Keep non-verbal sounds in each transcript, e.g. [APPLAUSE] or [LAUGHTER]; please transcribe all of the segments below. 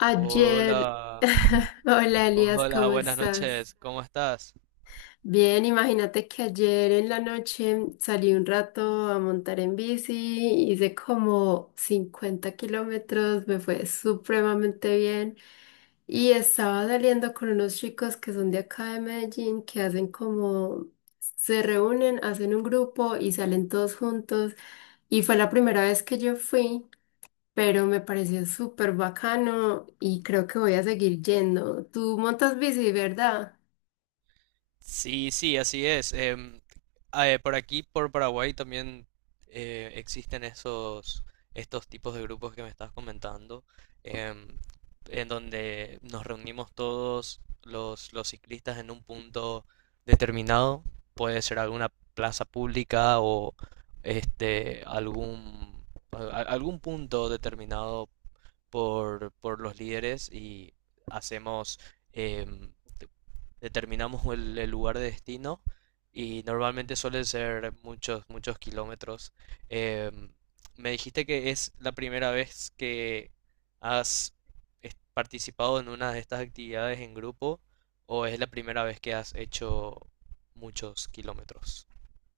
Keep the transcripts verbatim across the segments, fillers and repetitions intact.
Ayer, Hola, [LAUGHS] hola Elias, hola, ¿cómo buenas estás? noches, ¿cómo estás? Bien, imagínate que ayer en la noche salí un rato a montar en bici, hice como cincuenta kilómetros, me fue supremamente bien y estaba saliendo con unos chicos que son de acá de Medellín, que hacen como, se reúnen, hacen un grupo y salen todos juntos y fue la primera vez que yo fui, pero me pareció súper bacano y creo que voy a seguir yendo. Tú montas bici, ¿verdad? Sí, sí, así es. Em, ah, eh, por aquí, por Paraguay, también eh, existen esos, estos tipos de grupos que me estás comentando, em, en donde nos reunimos todos los, los ciclistas en un punto determinado. Puede ser alguna plaza pública o este, algún, a- a- algún punto determinado por, por los líderes y hacemos, em, determinamos el, el lugar de destino, y normalmente suelen ser muchos, muchos kilómetros. Em, Me dijiste que es la primera vez que has es- participado en una de estas actividades en grupo, o es la primera vez que has hecho muchos kilómetros.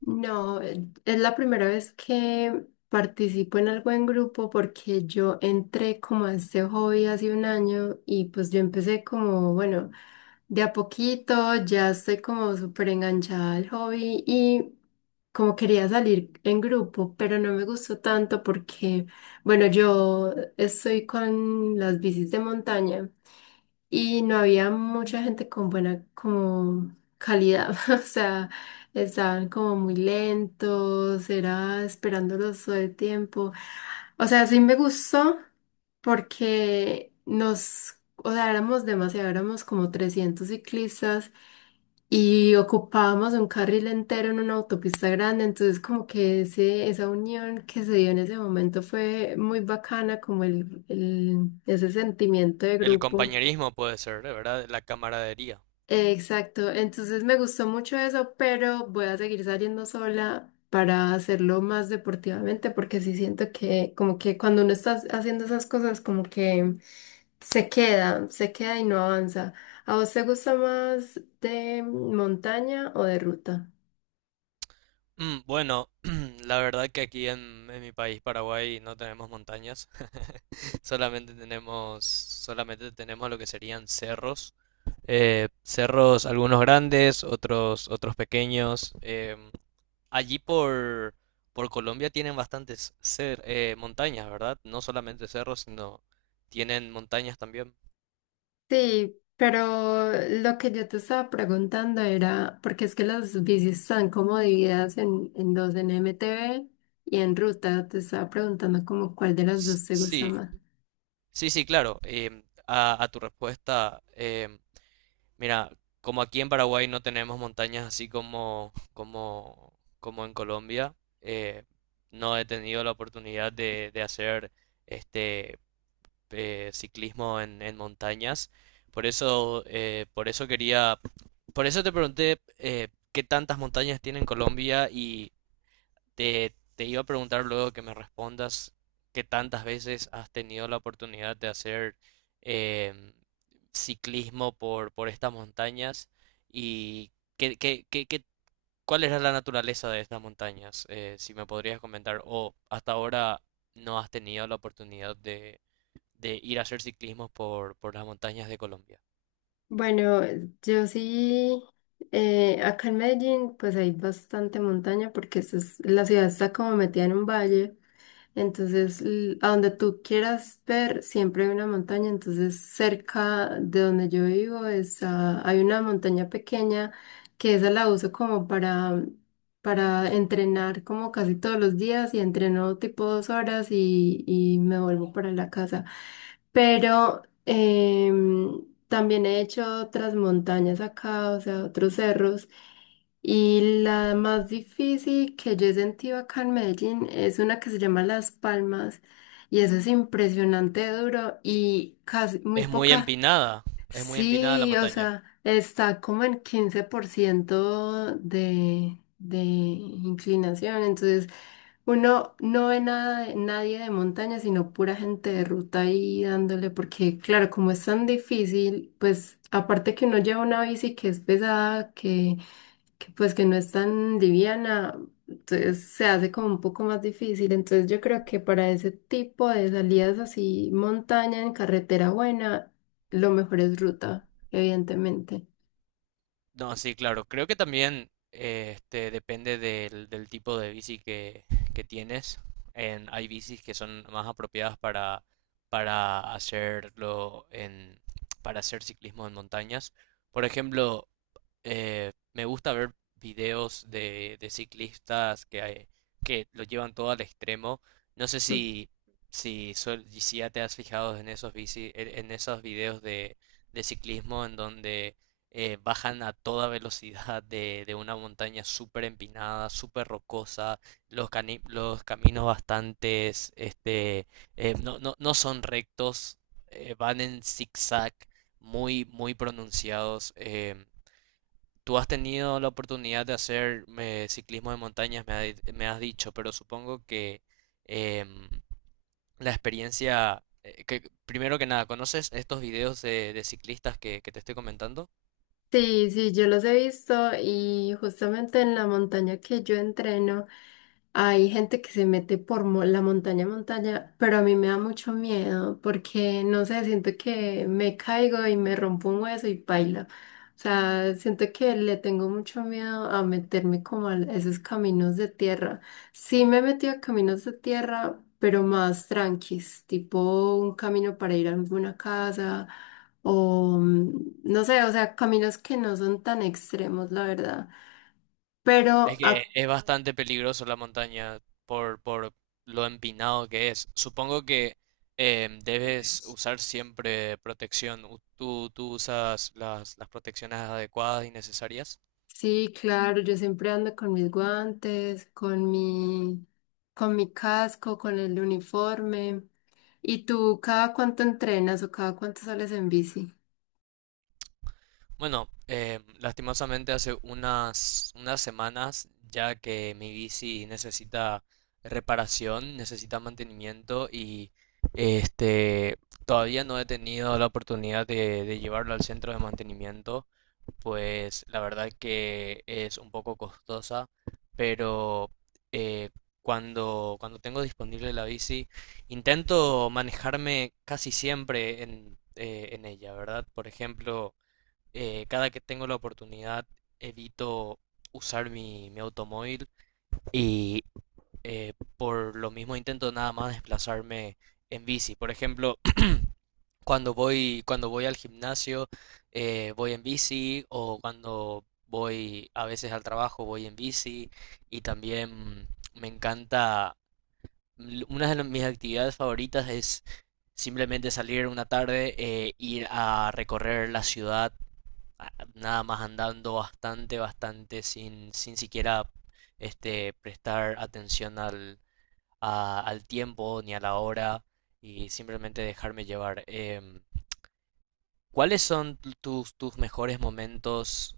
No, eh, es la primera vez que participo en algo en grupo, porque yo entré como a este hobby hace un año y pues yo empecé como, bueno, de a poquito, ya estoy como súper enganchada al hobby y como quería salir en grupo, pero no me gustó tanto porque, bueno, yo estoy con las bicis de montaña. Y no había mucha gente con buena como calidad, [LAUGHS] o sea, estaban como muy lentos, era esperándolos todo el tiempo. O sea, sí me gustó porque nos, o sea, éramos demasiado, éramos como trescientos ciclistas y ocupábamos un carril entero en una autopista grande, entonces como que ese, esa unión que se dio en ese momento fue muy bacana, como el, el- ese sentimiento de El grupo. compañerismo puede ser, de ¿verdad? La camaradería. Exacto, entonces me gustó mucho eso, pero voy a seguir saliendo sola para hacerlo más deportivamente, porque sí siento que como que cuando uno está haciendo esas cosas como que se queda, se queda y no avanza. ¿A vos te gusta más de montaña o de ruta? Mm, bueno, [CLEARS THROAT] la verdad que aquí en, en mi país, Paraguay, no tenemos montañas, [LAUGHS] solamente tenemos, solamente tenemos lo que serían cerros. Eh, cerros, algunos grandes, otros, otros pequeños. Em, allí por, por Colombia tienen bastantes cer- eh, montañas, ¿verdad? No solamente cerros, sino tienen montañas también. Sí, pero lo que yo te estaba preguntando era, porque es que las bicis están como divididas en, en dos, en M T B y en ruta, te estaba preguntando como cuál de las S- dos te gusta Sí, más. sí, sí, claro. Em, a, a tu respuesta, em, mira, como aquí en Paraguay no tenemos montañas así como, como, como en Colombia, eh, no he tenido la oportunidad de, de hacer este eh, ciclismo en, en montañas. Por eso, eh, por eso quería, por eso te pregunté, eh, qué tantas montañas tiene en Colombia. Te, te iba a preguntar luego que me respondas qué tantas veces has tenido la oportunidad de hacer, em, ciclismo por, por estas montañas, y qué, qué, qué- qué- cuál era la naturaleza de estas montañas. Eh, si me podrías comentar, o hasta ahora no has tenido la oportunidad de, de ir a hacer ciclismo por, por las montañas de Colombia. Bueno, yo sí, eh, acá en Medellín pues hay bastante montaña porque eso es- la ciudad está como metida en un valle. Entonces, l- a donde tú quieras ver, siempre hay una montaña. Entonces, cerca de donde yo vivo es, ah, hay una montaña pequeña que esa la uso como para, para entrenar como casi todos los días y entreno tipo dos horas y, y me vuelvo para la casa. Pero em, también he hecho otras montañas acá, o sea, otros cerros. Y la más difícil que yo he sentido acá en Medellín es una que se llama Las Palmas y eso es impresionante duro y casi muy Es muy poca. empinada, es muy empinada la, sí, Sí, o montaña. sea, está como en quince por ciento de, de inclinación, entonces uno no ve nada, de- nadie de montaña, sino pura gente de ruta ahí dándole, porque claro, como es tan difícil, pues aparte que uno lleva una bici que es pesada, que que pues que no es tan liviana, entonces se hace como un poco más difícil. Entonces yo creo que para ese tipo de salidas así, montaña en carretera buena, lo mejor es ruta, evidentemente. No, sí, claro. Creo que también eh, este, depende del, del tipo de bici que, que tienes. En, hay bicis que son más apropiadas para, para hacerlo en, para hacer ciclismo en montañas. Por ejemplo, eh, me gusta ver videos de, de ciclistas que, hay- que lo llevan todo al extremo. No sé si, si, suel- si ya te has fijado en esos, bici- en en esos videos de, de ciclismo en donde eh, bajan a toda velocidad de, de una montaña súper empinada, súper rocosa. Los, cani- los caminos bastantes, este, eh, no, no, no son rectos, eh, van en zigzag muy, muy pronunciados. em, Tú has tenido la oportunidad de hacer, eh, ciclismo de montañas, me, ha di- me has dicho, pero supongo que, em, la experiencia, eh, que primero que nada, ¿conoces estos videos de, de ciclistas que, que te estoy comentando? Sí, sí, yo los he visto y justamente en la montaña que yo entreno hay gente que se mete por mo- la montaña a montaña, pero a mí me da mucho miedo porque no sé, siento que me caigo y me rompo un hueso y paila. O sea, siento que le tengo mucho miedo a meterme como a esos caminos de tierra. Sí me he metido a caminos de tierra, pero más tranquis, tipo un camino para ir a alguna casa o mm, no sé, o sea, caminos que no son tan extremos, la verdad. Pero Es que ah, es bastante peligroso la montaña por, por lo empinado que es. Supongo que, em, debes usar siempre protección. U- ¿Tú, tú usas las, las protecciones adecuadas y necesarias? sí, claro, yo siempre ando con mis guantes, con mi, con mi casco, con el uniforme. ¿Y tú cada cuánto entrenas o cada cuánto sales en bici? Bueno, eh, lastimosamente hace unas, unas semanas, ya que mi bici necesita reparación, necesita mantenimiento y este, todavía no he tenido la oportunidad de, de llevarlo al centro de mantenimiento, pues la verdad que es un poco costosa. Pero eh, cuando, cuando tengo disponible la bici, intento manejarme casi siempre en, eh, en ella, ¿verdad? Por ejemplo, eh, cada que tengo la oportunidad evito usar mi, mi automóvil, y eh, por lo mismo intento nada más desplazarme en bici. Por ejemplo, [CLEARS THROAT] cuando voy, cuando voy al gimnasio, eh, voy en bici, o cuando voy a veces al trabajo voy en bici. Y también me encanta, l- una de las- mis actividades favoritas es simplemente salir una tarde, eh, ir a recorrer la ciudad a- nada más andando bastante, bastante, sin, sin siquiera este, prestar atención al, a- al tiempo ni a la hora, y simplemente dejarme llevar. Em, ¿cuáles son tu- tus, tus mejores momentos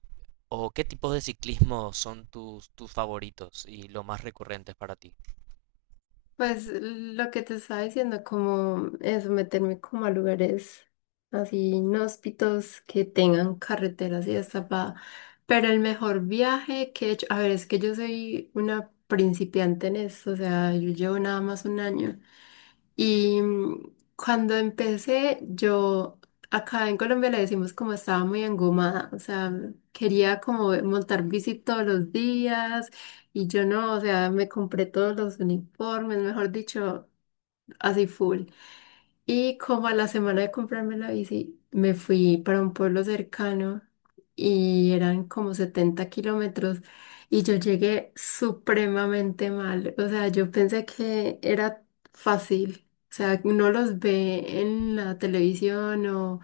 o qué tipos de ciclismo son tus, tus favoritos y los más recurrentes para ti? Pues lo que te estaba diciendo, como eso, meterme como a lugares así inhóspitos que tengan carreteras y hasta pa. Pero el mejor viaje que he hecho, a ver, es que yo soy una principiante en esto, o sea, yo llevo nada más un año. Y mm, cuando empecé, yo acá en Colombia le decimos como estaba muy engomada, o sea, quería como montar bici todos los días y yo no, o sea, me compré todos los uniformes, mejor dicho, así full. Y como a la semana de comprarme la bici, me fui para un pueblo cercano y eran como setenta kilómetros y yo llegué supremamente mal. O sea, yo pensé que era fácil. O sea, uno los ve en la televisión o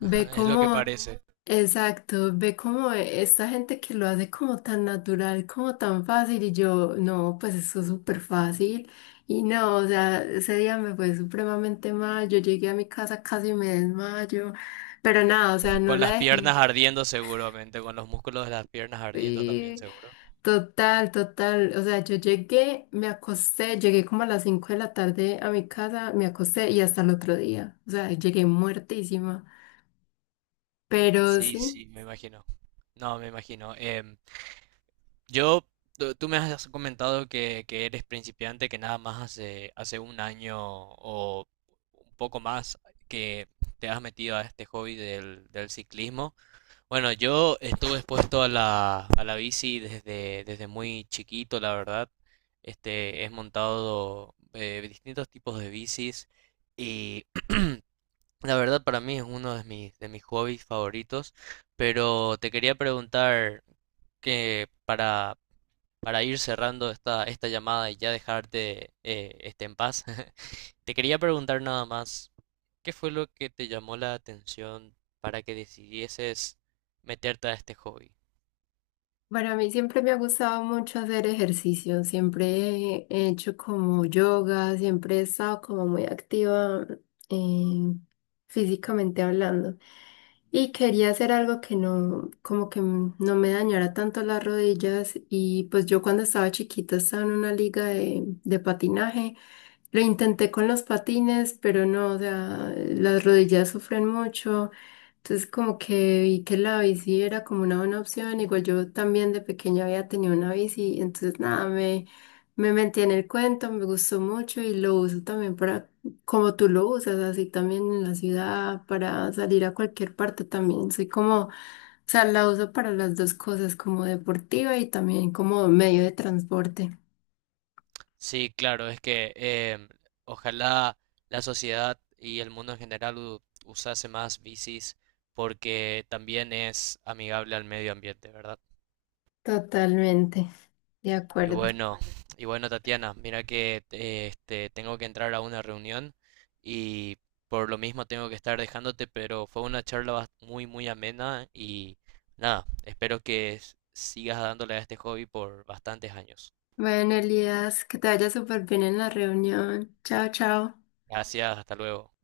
ve [LAUGHS] Es lo que como, parece. exacto, ve como esta gente que lo hace como tan natural, como tan fácil y yo, no, pues eso es súper fácil. Y no, o sea, ese día me fue supremamente mal, yo llegué a mi casa, casi me desmayo, pero nada, o sea, no Con la las dejé. piernas ardiendo seguramente, con los músculos de las piernas ardiendo también Sí, seguro. total, total, o sea, yo llegué, me acosté, llegué como a las cinco de la tarde a mi casa, me acosté y hasta el otro día, o sea, llegué muertísima, pero Sí, sí. sí, me imagino. No, me imagino. Yo, tú tú me has comentado que, que eres principiante, que nada más hace, hace un año o un poco más que te has metido a este hobby del, del ciclismo. Bueno, yo estuve expuesto a la, a la bici desde, desde muy chiquito, la verdad. Este, he montado eh, distintos tipos de bicis, y [CLEARS THROAT] la verdad para mí es uno de mis, de mis hobbies favoritos. Pero te quería preguntar que para para ir cerrando esta, esta llamada y ya dejarte eh, este, en paz, [LAUGHS] te quería preguntar nada más, ¿qué fue lo que te llamó la atención para que decidieses meterte a este hobby? Para mí siempre me ha gustado mucho hacer ejercicio, siempre he hecho como yoga, siempre he estado como muy activa eh, físicamente hablando. Y quería hacer algo que no, como que m- no me dañara tanto las rodillas. Y pues yo cuando estaba chiquita estaba en una liga de, de patinaje. Lo intenté con los patines, pero no, o sea, las rodillas sufren mucho. Entonces como que vi que la bici era como una buena opción, igual yo también de pequeña había tenido una bici, entonces nada, me, me metí en el cuento, me gustó mucho y lo uso también para, como tú lo usas, así también en la ciudad, para salir a cualquier parte también, soy como, o sea, la uso para las dos cosas, como deportiva y también como medio de transporte. Sí, claro, es que, em, ojalá la sociedad y el mundo en general u- usase más bicis, porque también es amigable al medio ambiente, ¿verdad? Totalmente, de Y acuerdo. bueno, y bueno, Tatiana, mira que eh, este, tengo que entrar a una reunión, y por lo mismo tengo que estar dejándote, pero fue una charla bas- muy, muy amena, y nada, espero que s- sigas dándole a este hobby por bastantes años. Bueno, Elías, que te vaya súper bien en la reunión. Chao, chao. Gracias, hasta luego.